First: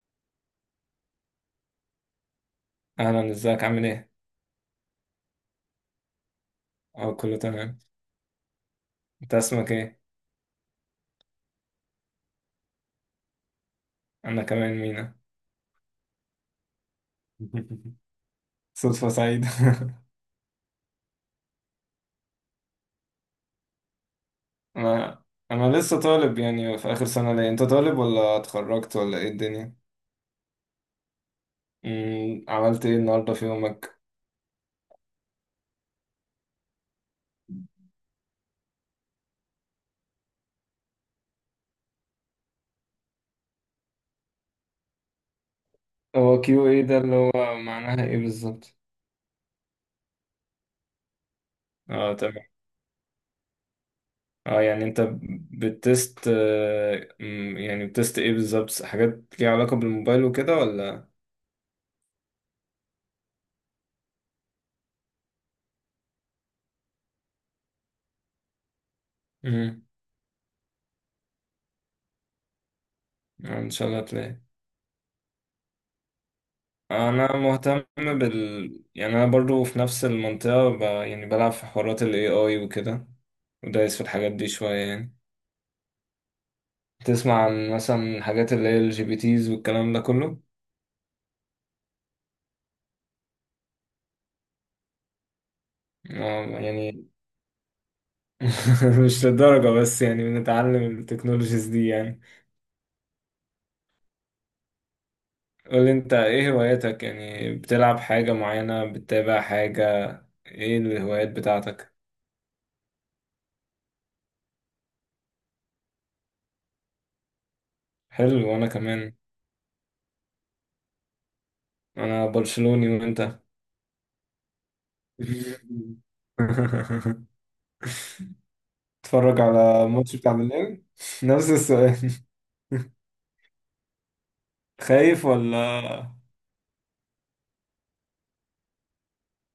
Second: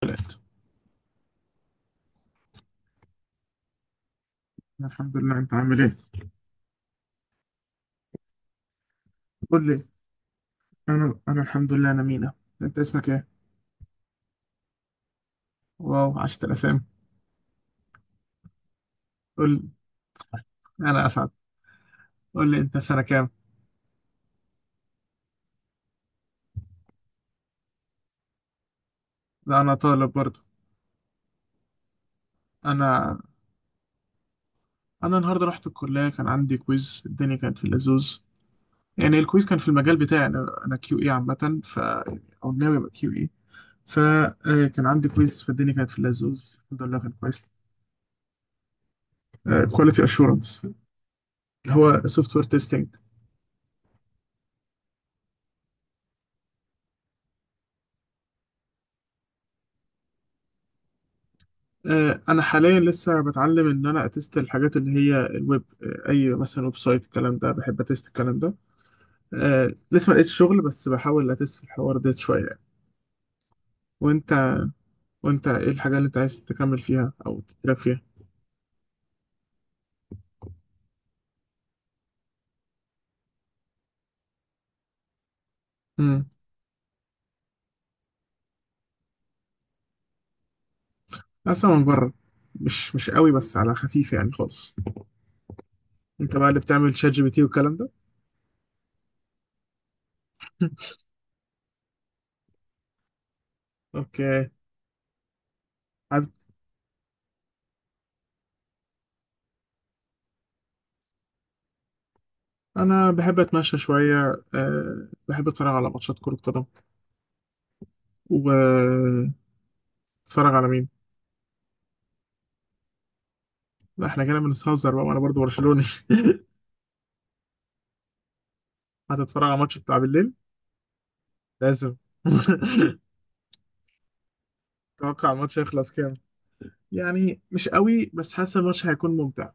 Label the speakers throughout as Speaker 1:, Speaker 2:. Speaker 1: طلعت.
Speaker 2: اهلا، ازيك؟ عامل ايه؟
Speaker 1: الحمد لله، انت عامل ايه؟
Speaker 2: اه، كله تمام. انت
Speaker 1: قول
Speaker 2: اسمك
Speaker 1: لي.
Speaker 2: ايه؟
Speaker 1: انا الحمد لله، انا مينا. انت اسمك ايه؟
Speaker 2: انا كمان مينا.
Speaker 1: واو، عشت الاسامي.
Speaker 2: صدفة سعيدة.
Speaker 1: قول لي، انا اسعد. قول لي، انت في سنه كام؟
Speaker 2: انا انا لسه طالب، يعني في اخر سنة. ليه، انت طالب ولا اتخرجت ولا ايه
Speaker 1: ده انا
Speaker 2: الدنيا؟
Speaker 1: طالب برضه.
Speaker 2: عملت ايه
Speaker 1: انا
Speaker 2: النهاردة في يومك؟
Speaker 1: انا النهارده رحت الكليه، كان عندي كويز، الدنيا كانت في اللزوز. يعني الكويز كان في المجال بتاعي، انا كيو اي عامه، ف او ناوي ابقى كيو اي. فكان عندي كويز فالدنيا كانت في
Speaker 2: هو
Speaker 1: اللزوز،
Speaker 2: كيو ايه
Speaker 1: الحمد
Speaker 2: ده
Speaker 1: لله كان
Speaker 2: اللي هو
Speaker 1: كويس.
Speaker 2: معناها ايه بالظبط؟
Speaker 1: كواليتي اشورنس، اللي هو
Speaker 2: اه،
Speaker 1: سوفت وير
Speaker 2: تمام.
Speaker 1: تيستنج.
Speaker 2: اه يعني انت بتست آه، مم، يعني بتست ايه بالظبط؟ حاجات ليها علاقة بالموبايل وكده ولا؟
Speaker 1: انا حاليا لسه بتعلم ان انا اتست الحاجات اللي هي الويب، اي مثلا ويب سايت، الكلام ده بحب اتست الكلام ده. آه،
Speaker 2: امم
Speaker 1: لسه ما لقيتش شغل، بس بحاول اتست في الحوار ده شويه يعني.
Speaker 2: ان شاء الله تلاقي.
Speaker 1: وانت، وانت ايه الحاجه اللي انت عايز تكمل فيها
Speaker 2: انا
Speaker 1: او تتراك
Speaker 2: مهتم
Speaker 1: فيها؟
Speaker 2: يعني انا برضو في نفس المنطقة، يعني بلعب في حوارات ال AI وكده، ودايس في الحاجات دي شوية يعني.
Speaker 1: امم
Speaker 2: تسمع عن مثلا حاجات اللي هي ال GPTs والكلام ده كله؟
Speaker 1: اصلا من بره، مش قوي، بس على خفيف يعني خالص. انت بقى اللي بتعمل
Speaker 2: يعني
Speaker 1: شات جي بي تي والكلام ده؟
Speaker 2: مش للدرجة، بس يعني بنتعلم التكنولوجيز دي يعني.
Speaker 1: اوكي.
Speaker 2: قول انت،
Speaker 1: عب-
Speaker 2: ايه هواياتك؟ يعني بتلعب حاجة معينة، بتتابع حاجة، ايه الهوايات بتاعتك؟
Speaker 1: انا بحب اتمشى شويه، أه بحب اتفرج على ماتشات كره قدم.
Speaker 2: حلو، وانا كمان.
Speaker 1: واتفرج على مين؟
Speaker 2: انا برشلوني، وانت؟
Speaker 1: لا احنا كده بنتهزر بقى، وانا برضو برشلوني.
Speaker 2: اتفرج
Speaker 1: هتتفرج على الماتش
Speaker 2: على
Speaker 1: بتاع
Speaker 2: الماتش
Speaker 1: بالليل؟
Speaker 2: بتاع بالليل. نفس
Speaker 1: لازم.
Speaker 2: السؤال، خايف
Speaker 1: اتوقع الماتش هيخلص
Speaker 2: ولا؟
Speaker 1: كام؟ يعني مش قوي، بس حاسس الماتش هيكون ممتع.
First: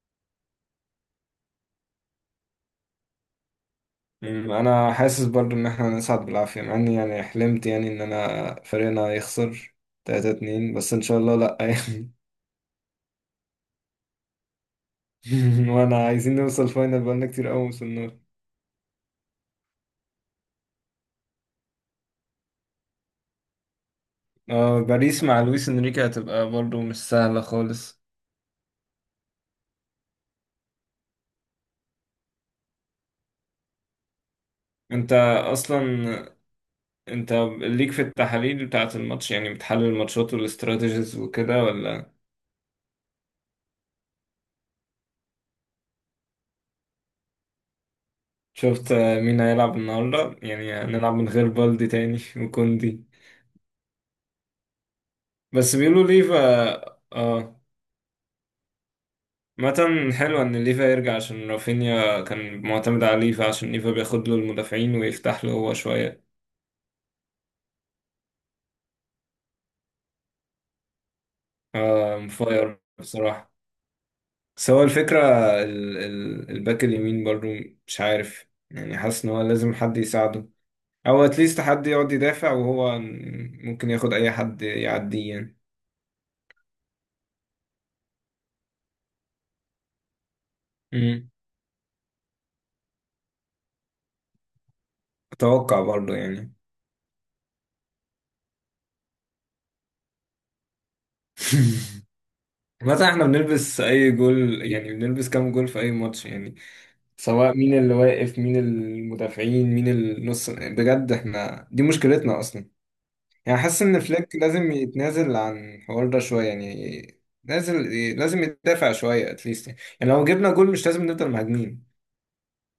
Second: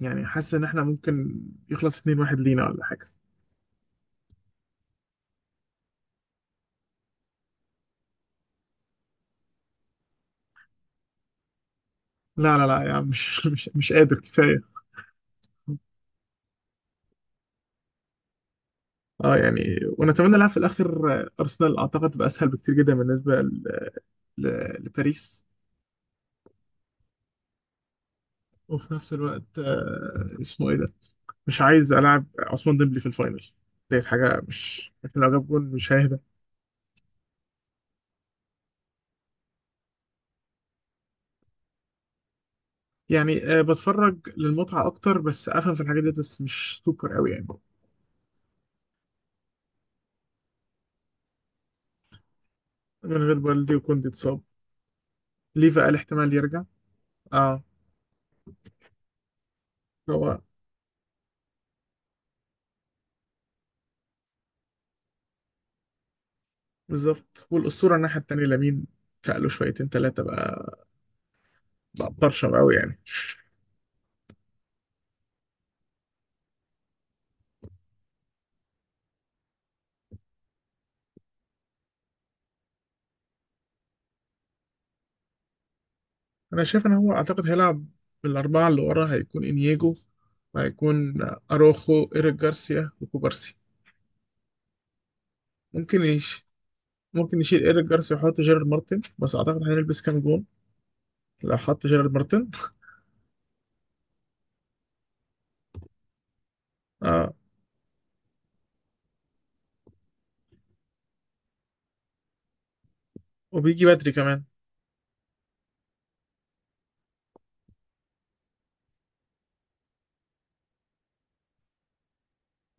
Speaker 1: يعني حاسس ان احنا ممكن يخلص 2-1 لينا ولا حاجه.
Speaker 2: انا حاسس برضو ان احنا نصعد بالعافية، مع اني يعني حلمت يعني ان انا فريقنا يخسر 3-2، بس ان شاء الله لا يعني.
Speaker 1: لا يعني مش قادر كفايه.
Speaker 2: وانا عايزين نوصل فاينل، بقالنا كتير قوي وصلنا.
Speaker 1: اه يعني ونتمنى نلعب في الاخر، ارسنال اعتقد تبقى اسهل بكتير جدا بالنسبه
Speaker 2: اه، باريس مع
Speaker 1: لباريس.
Speaker 2: لويس انريكي هتبقى برضو مش سهلة خالص.
Speaker 1: وفي نفس الوقت اسمه ايه ده، مش عايز العب عثمان ديمبلي في الفاينل. ديت حاجه، مش
Speaker 2: انت
Speaker 1: احنا لو جاب جول مش هيهدى.
Speaker 2: اصلا انت ليك في التحاليل بتاعة الماتش؟ يعني بتحلل الماتشات والاستراتيجيز وكده ولا؟
Speaker 1: يعني بتفرج للمتعة أكتر، بس أفهم في الحاجات دي، بس مش سوبر أوي يعني.
Speaker 2: شفت مين هيلعب النهارده؟ يعني هنلعب من غير بالدي تاني وكوندي.
Speaker 1: من غير والدي، وكنت اتصاب. ليه
Speaker 2: بس
Speaker 1: بقى
Speaker 2: بيقولوا
Speaker 1: الاحتمال
Speaker 2: ليفا.
Speaker 1: يرجع؟
Speaker 2: اه،
Speaker 1: اه.
Speaker 2: مثلا
Speaker 1: هو
Speaker 2: حلو ان ليفا يرجع، عشان رافينيا كان معتمد على ليفا، عشان ليفا بياخد له المدافعين ويفتح له هو شويه.
Speaker 1: بالظبط، والأسطورة الناحية التانية لامين، فقله شويتين تلاتة بقى، بقى
Speaker 2: آه
Speaker 1: برشم أوي
Speaker 2: مفاير
Speaker 1: يعني.
Speaker 2: بصراحه. بس هو الفكره، ال ال الباك اليمين برضو، مش عارف يعني، حاسس ان هو لازم حد يساعده، او اتليست حد يقعد يدافع وهو ممكن ياخد اي حد يعديه يعني.
Speaker 1: أنا شايف إن هو أعتقد هيلعب بالأربعة اللي ورا، هيكون إنياجو، وهيكون
Speaker 2: مم.
Speaker 1: أروخو، إيريك جارسيا، وكوبارسي.
Speaker 2: اتوقع
Speaker 1: ممكن
Speaker 2: برضو
Speaker 1: يش...
Speaker 2: يعني.
Speaker 1: ممكن يشيل إيريك جارسيا ويحط جيرارد مارتن، بس أعتقد هنلبس كام جون لو حط جيرارد مارتن.
Speaker 2: مثلا احنا بنلبس اي جول يعني، بنلبس كام جول في اي ماتش يعني،
Speaker 1: اه،
Speaker 2: سواء مين اللي واقف، مين المدافعين، مين النص، بجد احنا دي مشكلتنا اصلا. يعني حاسس
Speaker 1: وبيجي
Speaker 2: ان
Speaker 1: بدري
Speaker 2: فليك
Speaker 1: كمان.
Speaker 2: لازم يتنازل عن الحوار ده شويه يعني. نازل، لازم يدافع شويه اتليست يعني، لو جبنا جول مش لازم نفضل مهاجمين.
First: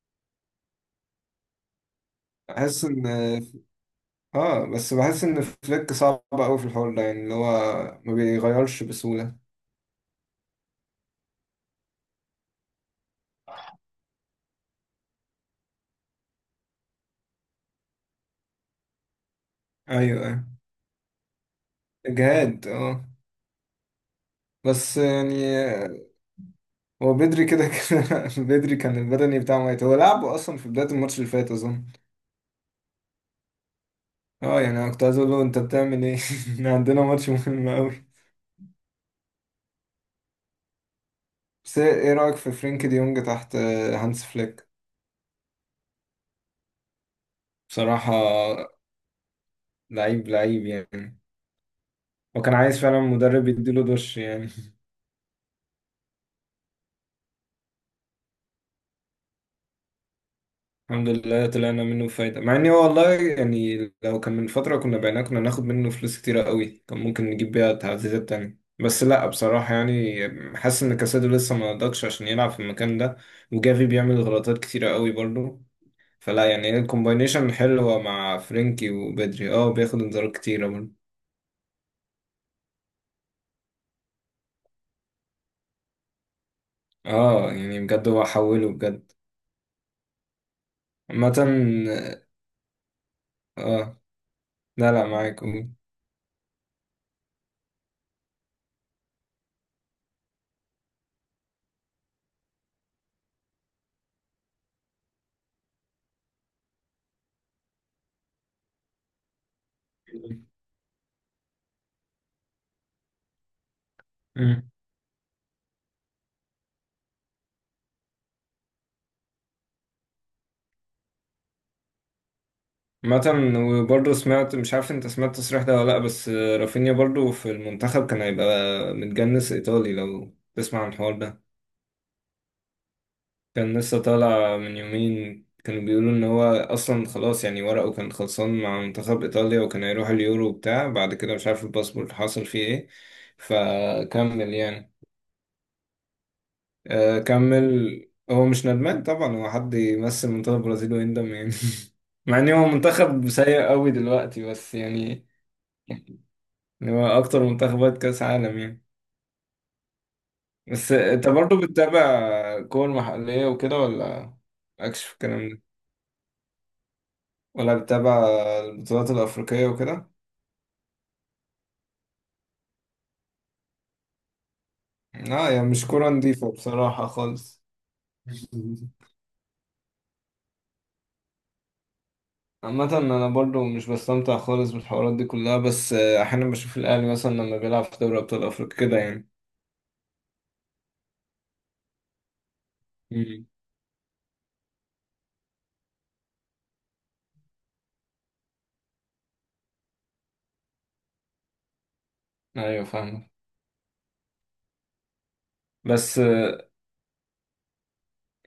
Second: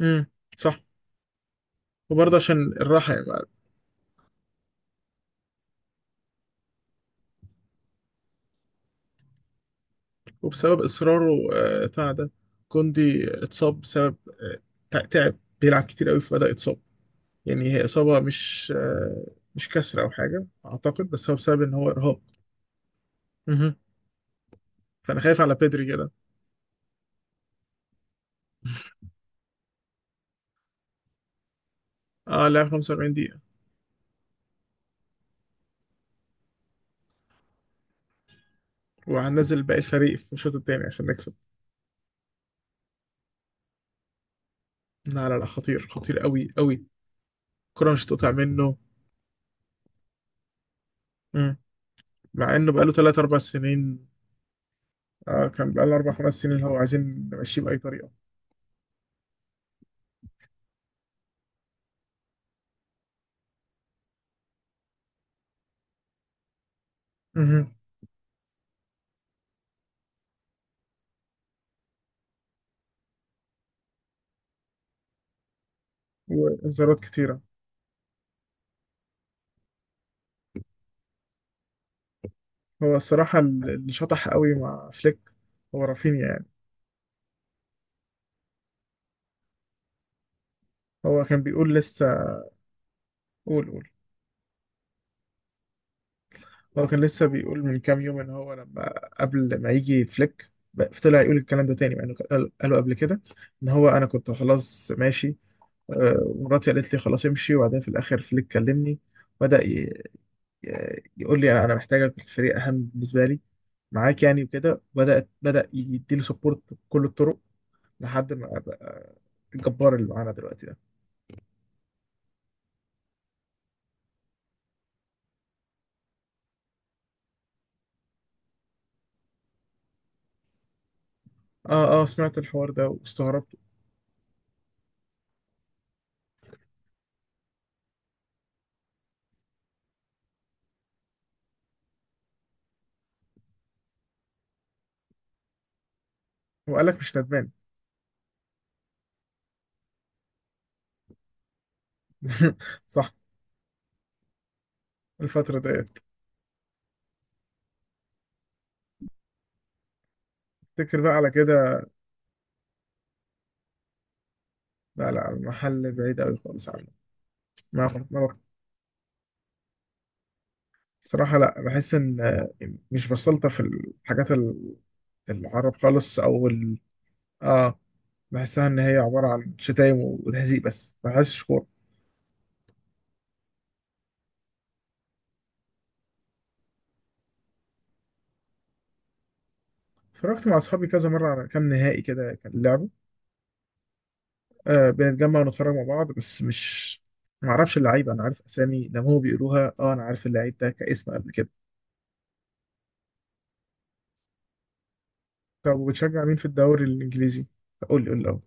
Speaker 1: امم، صح. وبرضه عشان
Speaker 2: بحس ان
Speaker 1: الراحة يا معلم.
Speaker 2: اه بس بحس ان فليك صعب قوي في الحوار ده يعني، اللي هو ما بيغيرش بسهوله.
Speaker 1: وبسبب إصراره بتاع ده، كوندي اتصاب بسبب آه، تعب، بيلعب كتير قوي فبدأ يتصاب. يعني هي إصابة مش مش
Speaker 2: ايوه،
Speaker 1: كسر أو
Speaker 2: ايوه.
Speaker 1: حاجة أعتقد، بس هو بسبب إن هو إرهاق.
Speaker 2: اجهاد، اه.
Speaker 1: مهم.
Speaker 2: بس
Speaker 1: فأنا
Speaker 2: يعني
Speaker 1: خايف على بيدري كده.
Speaker 2: هو بدري كده كده. بدري كان البدني بتاعه ميت، هو لعبه اصلا في بداية الماتش اللي فات اظن.
Speaker 1: اه لعب 45 دقيقة،
Speaker 2: اه يعني انا كنت عايز اقول له انت بتعمل ايه. إحنا عندنا ماتش مهم قوي.
Speaker 1: وهنزل باقي الفريق في الشوط التاني عشان نكسب.
Speaker 2: بس ايه، إيه رأيك في فرينك دي يونج تحت هانس فليك؟
Speaker 1: لا، خطير، خطير قوي قوي. الكرة مش
Speaker 2: بصراحة
Speaker 1: هتقطع منه.
Speaker 2: لعيب لعيب يعني.
Speaker 1: مم.
Speaker 2: وكان
Speaker 1: مع إنه
Speaker 2: عايز
Speaker 1: بقاله
Speaker 2: فعلا
Speaker 1: 3 4
Speaker 2: مدرب يديله
Speaker 1: سنين.
Speaker 2: دش يعني.
Speaker 1: آه كان بقاله أربع خمس سنين، هو عايزين نمشيه بأي طريقة.
Speaker 2: الحمد لله طلعنا منه بفايدة، مع اني هو والله يعني لو كان من فترة كنا بعناه، كنا ناخد منه فلوس كتيرة قوي، كان ممكن نجيب
Speaker 1: مهم.
Speaker 2: بيها تعزيزات تانية. بس لا، بصراحة يعني حاسس ان كاسادو لسه ما نضجش عشان يلعب في المكان ده، وجافي بيعمل غلطات كتيرة قوي برضو، فلا يعني. هي
Speaker 1: وإنذارات كتيرة.
Speaker 2: الكومباينيشن حلوة مع فرينكي وبدري، اه، بياخد انذارات كتيرة برضو.
Speaker 1: هو الصراحة اللي شطح قوي مع فليك هو رافينيا يعني.
Speaker 2: اه يعني بجد هو حوله بجد.
Speaker 1: هو
Speaker 2: عامة.
Speaker 1: كان بيقول لسه. قول قول.
Speaker 2: اه. لا، لا، معاك، قول.
Speaker 1: هو كان لسه بيقول من كام يوم إن هو لما، قبل ما يجي فليك، طلع يقول الكلام ده تاني، مع إنه قاله قبل كده. إن هو أنا كنت خلاص ماشي، ومراتي قالت لي خلاص امشي، وبعدين في الآخر فليك كلمني، بدأ يقول لي أنا محتاجك في الفريق، أهم بالنسبة لي معاك يعني، وكده بدأت بدأ يديله سبورت بكل الطرق لحد ما بقى الجبار اللي معانا دلوقتي ده.
Speaker 2: مثلا وبرضه سمعت، مش عارف انت سمعت التصريح ده ولا لا، بس رافينيا برضه في المنتخب كان هيبقى متجنس ايطالي، لو تسمع عن الحوار ده.
Speaker 1: اه اه، سمعت الحوار ده واستغربت.
Speaker 2: كان لسه طالع من يومين، كانوا بيقولوا ان هو اصلا خلاص يعني ورقه كان خلصان مع منتخب ايطاليا، وكان هيروح اليورو وبتاع، بعد كده مش عارف الباسبورت حصل فيه ايه فكمل يعني.
Speaker 1: وقال لك مش
Speaker 2: آه،
Speaker 1: ندمان.
Speaker 2: كمل. هو مش ندمان طبعا، هو حد يمثل منتخب البرازيل ويندم يعني. مع ان هو
Speaker 1: صح.
Speaker 2: منتخب سيء قوي دلوقتي بس يعني،
Speaker 1: الفترة ديت،
Speaker 2: إن هو اكتر منتخبات كاس عالم يعني. بس
Speaker 1: تفتكر بقى
Speaker 2: انت
Speaker 1: على
Speaker 2: برضو
Speaker 1: كده.
Speaker 2: بتتابع كور محلية وكده ولا مالكش
Speaker 1: لا
Speaker 2: في
Speaker 1: لا،
Speaker 2: الكلام ده؟
Speaker 1: المحل بعيد قوي خالص عنه.
Speaker 2: ولا
Speaker 1: ما بق- ما
Speaker 2: بتتابع
Speaker 1: بق-
Speaker 2: البطولات الافريقية وكده؟
Speaker 1: صراحة لا، بحس ان مش بسلطة في الحاجات
Speaker 2: لا يعني
Speaker 1: العرب
Speaker 2: مش كورة
Speaker 1: خالص او
Speaker 2: نضيفة
Speaker 1: ال...
Speaker 2: بصراحة خالص.
Speaker 1: اه بحسها ان هي عبارة عن شتايم وتهزيق، بس ما بحسش كورة.
Speaker 2: عامة أنا برضو مش بستمتع خالص بالحوارات دي كلها، بس أحيانا بشوف الأهلي مثلا لما بيلعب في دوري أبطال أفريقيا كده يعني.
Speaker 1: اتفرجت مع اصحابي كذا مرة على كام نهائي كده كان لعبه.
Speaker 2: مم.
Speaker 1: آه بنتجمع ونتفرج مع بعض، بس مش ما اعرفش اللعيبه، انا عارف اسامي لما هم بيقولوها، اه انا عارف اللعيب ده كاسم قبل كده.
Speaker 2: أيوة فاهمة.
Speaker 1: طب
Speaker 2: بس
Speaker 1: وبتشجع مين في الدوري الانجليزي؟ قول لي الاول.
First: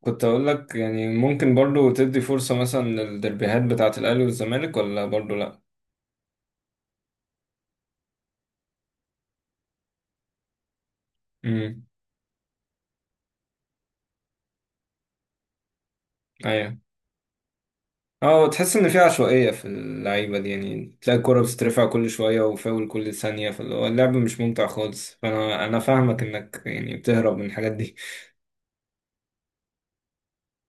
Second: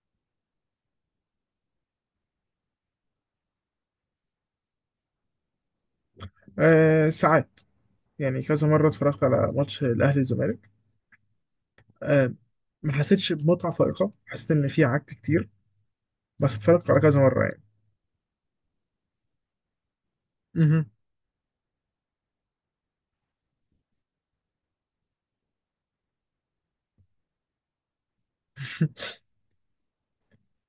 Speaker 2: كنت أقول لك يعني ممكن برضو تدي فرصة مثلا للدربيهات بتاعة الأهلي والزمالك، ولا برضو لأ؟
Speaker 1: آه ساعات، يعني كذا مره اتفرجت على ماتش الاهلي والزمالك.
Speaker 2: مم.
Speaker 1: آه ما حسيتش بمتعه فائقه، حسيت ان في عك كتير، بس
Speaker 2: أيوة.
Speaker 1: اتفرجت على كذا مره يعني.
Speaker 2: اه تحس ان في عشوائية في اللعيبة دي
Speaker 1: مهم.
Speaker 2: يعني، تلاقي الكرة بتترفع كل شوية وفاول كل ثانية، فاللي هو اللعب مش ممتع خالص، فانا فاهمك انك يعني بتهرب من الحاجات دي.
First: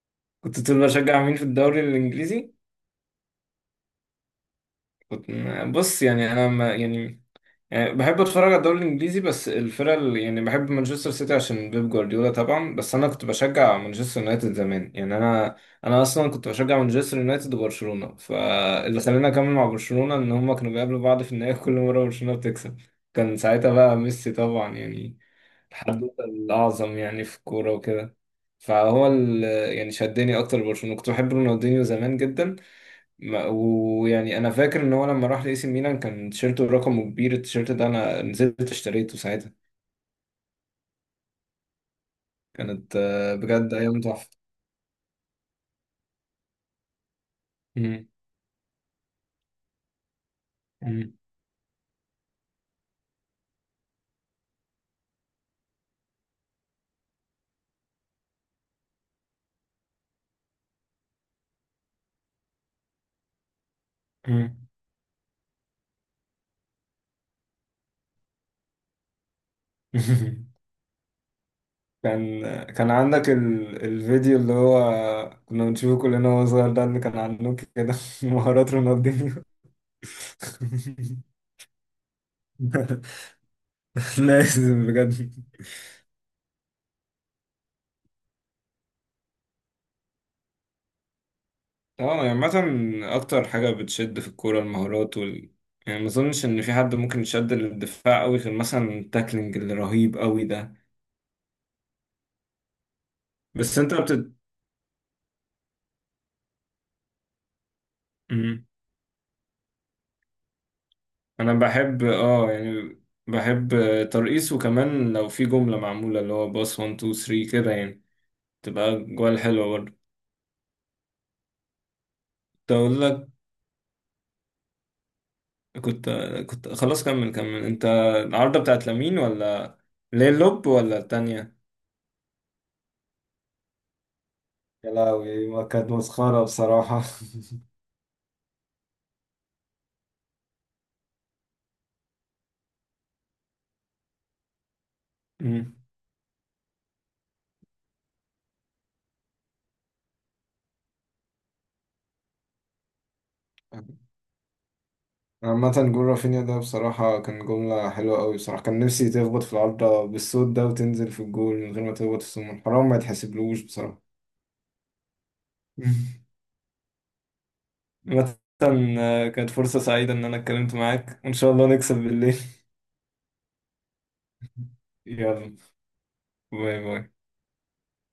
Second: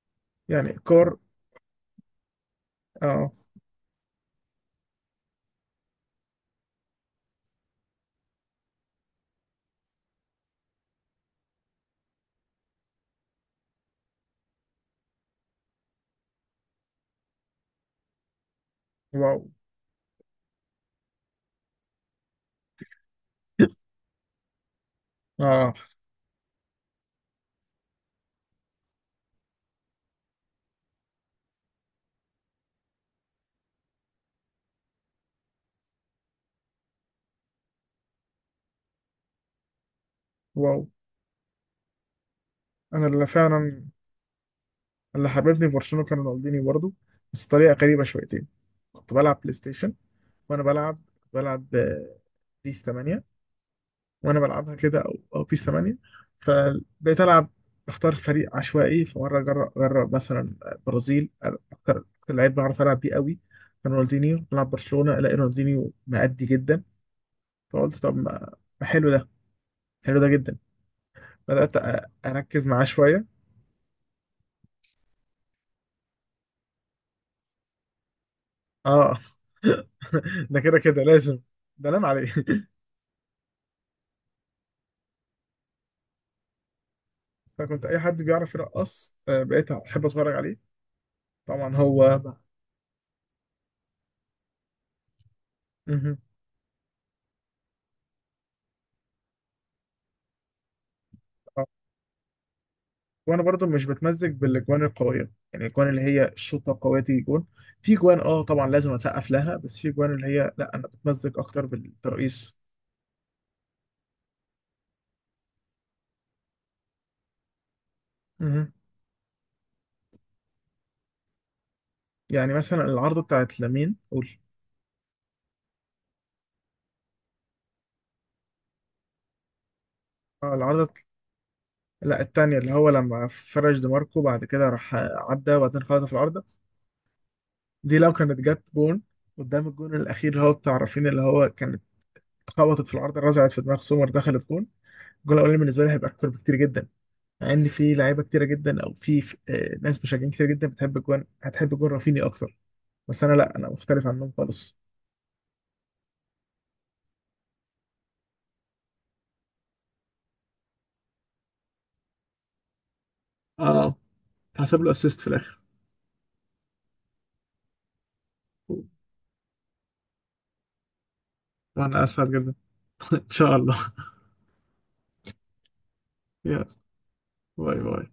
Speaker 2: كنت
Speaker 1: يعني
Speaker 2: تقول
Speaker 1: كور.
Speaker 2: بشجع مين في الدوري الانجليزي.
Speaker 1: اه.
Speaker 2: كنت، بص يعني انا ما يعني، يعني بحب اتفرج على الدوري الانجليزي، بس الفرق اللي- يعني بحب مانشستر سيتي عشان بيب جوارديولا طبعا، بس انا كنت بشجع مانشستر يونايتد زمان يعني. انا اصلا كنت بشجع مانشستر يونايتد وبرشلونه، فاللي خلاني
Speaker 1: واو.
Speaker 2: اكمل مع برشلونه ان هما كانوا بيقابلوا بعض في النهائي. كل مره برشلونه بتكسب. كان ساعتها بقى ميسي طبعا يعني،
Speaker 1: اه.
Speaker 2: الحدوته الاعظم يعني في الكوره وكده. فهو ال-، يعني شدني اكتر برشلونه، كنت بحب رونالدينيو زمان جدا. ويعني انا فاكر ان هو لما راح لاي سي ميلان كان تيشيرته رقمه كبير، التيشيرت ده انا نزلت اشتريته ساعتها.
Speaker 1: واو.
Speaker 2: كانت
Speaker 1: انا اللي
Speaker 2: بجد
Speaker 1: فعلا،
Speaker 2: ايام تحفه.
Speaker 1: اللي حببني في برشلونه كان رونالدينيو برضه، بس بطريقه غريبه
Speaker 2: مم.
Speaker 1: شويتين. كنت بلعب بلاي ستيشن، وانا بلعب،
Speaker 2: مم.
Speaker 1: بلعب بيس 8. وانا بلعبها كده، او بيس 8، فبقيت العب بختار فريق عشوائي، فمره اجرب مثلا برازيل، اكتر لعيب بعرف العب بيه قوي كان رونالدينيو،
Speaker 2: مم.
Speaker 1: بلعب برشلونه الاقي رونالدينيو مأدي جدا. فقلت طب ما، ما حلو ده، حلو ده جدا. بدأت
Speaker 2: كان
Speaker 1: اركز معاه
Speaker 2: كان
Speaker 1: شويه.
Speaker 2: عندك الفيديو اللي هو كنا بنشوفه كلنا وهو صغير ده، اللي كان عنده كده. مهارات
Speaker 1: اه.
Speaker 2: رونالدينيو.
Speaker 1: ده كده لازم، ده نام عليه.
Speaker 2: لازم بجد.
Speaker 1: فكنت اي حد بيعرف يرقص بقيت احب اتفرج عليه، طبعا هو.
Speaker 2: اه يعني عامة أكتر حاجة بتشد في الكورة المهارات وال... يعني ما
Speaker 1: مهم.
Speaker 2: أظنش إن في حد ممكن يشد للدفاع أوي غير مثلا التاكلينج الرهيب أوي ده.
Speaker 1: آه. وانا برضو
Speaker 2: بس
Speaker 1: مش
Speaker 2: أنت بت
Speaker 1: بتمزج بالاجوان القويه، يعني الاجوان اللي هي الشوطه قويه تيجي جون. في جوان اه
Speaker 2: مم.
Speaker 1: طبعا لازم اسقف لها، بس في جوان اللي هي لا، انا بتمزج
Speaker 2: أنا
Speaker 1: اكتر
Speaker 2: بحب،
Speaker 1: بالترقيص.
Speaker 2: بحب ترقيص، وكمان لو في جملة معمولة اللي هو باص 1 2 3 كده يعني،
Speaker 1: مهم.
Speaker 2: تبقى جوال حلوة برضه.
Speaker 1: يعني
Speaker 2: كنت
Speaker 1: مثلا
Speaker 2: أقول
Speaker 1: العارضه
Speaker 2: لك،
Speaker 1: بتاعت لامين. قول.
Speaker 2: كنت كنت خلاص كمل كمل أنت، العارضة بتاعت لامين ولا ليه
Speaker 1: اه
Speaker 2: اللوب
Speaker 1: العارضه،
Speaker 2: ولا التانية؟
Speaker 1: لا التانية اللي هو لما فرش دماركو بعد كده
Speaker 2: يا
Speaker 1: راح
Speaker 2: لهوي
Speaker 1: عدى
Speaker 2: ما
Speaker 1: وبعدين
Speaker 2: كانت
Speaker 1: خبطها في
Speaker 2: مسخرة
Speaker 1: العارضه.
Speaker 2: بصراحة.
Speaker 1: دي لو كانت جت جون قدام الجون الاخير اللي هو بتاع رافينيا اللي هو كانت خبطت في العارضه رزعت في دماغ سومر دخلت جون، الجون الاولاني بالنسبه لي هيبقى اكتر بكتير جدا. مع ان في لعيبه كتيره جدا، او في في ناس مشجعين كتير جدا بتحب جوان، هتحب جون رافيني اكتر. بس انا لا، انا مختلف
Speaker 2: مم.
Speaker 1: عنهم خالص.
Speaker 2: عامة جول رافينيا ده بصراحة كان جملة حلوة أوي، بصراحة كان نفسي تخبط في العارضة بالصوت ده وتنزل في الجول من غير ما تخبط في السمون، حرام، ما يتحسبلوش
Speaker 1: اه،
Speaker 2: بصراحة.
Speaker 1: حسب له اسيست في الاخر.
Speaker 2: عامة كانت فرصة سعيدة إن أنا اتكلمت معاك، وإن شاء الله نكسب
Speaker 1: وانا اسعد
Speaker 2: بالليل.
Speaker 1: جدا. ان شاء الله.
Speaker 2: يلا.
Speaker 1: يلا.
Speaker 2: باي باي.
Speaker 1: باي باي.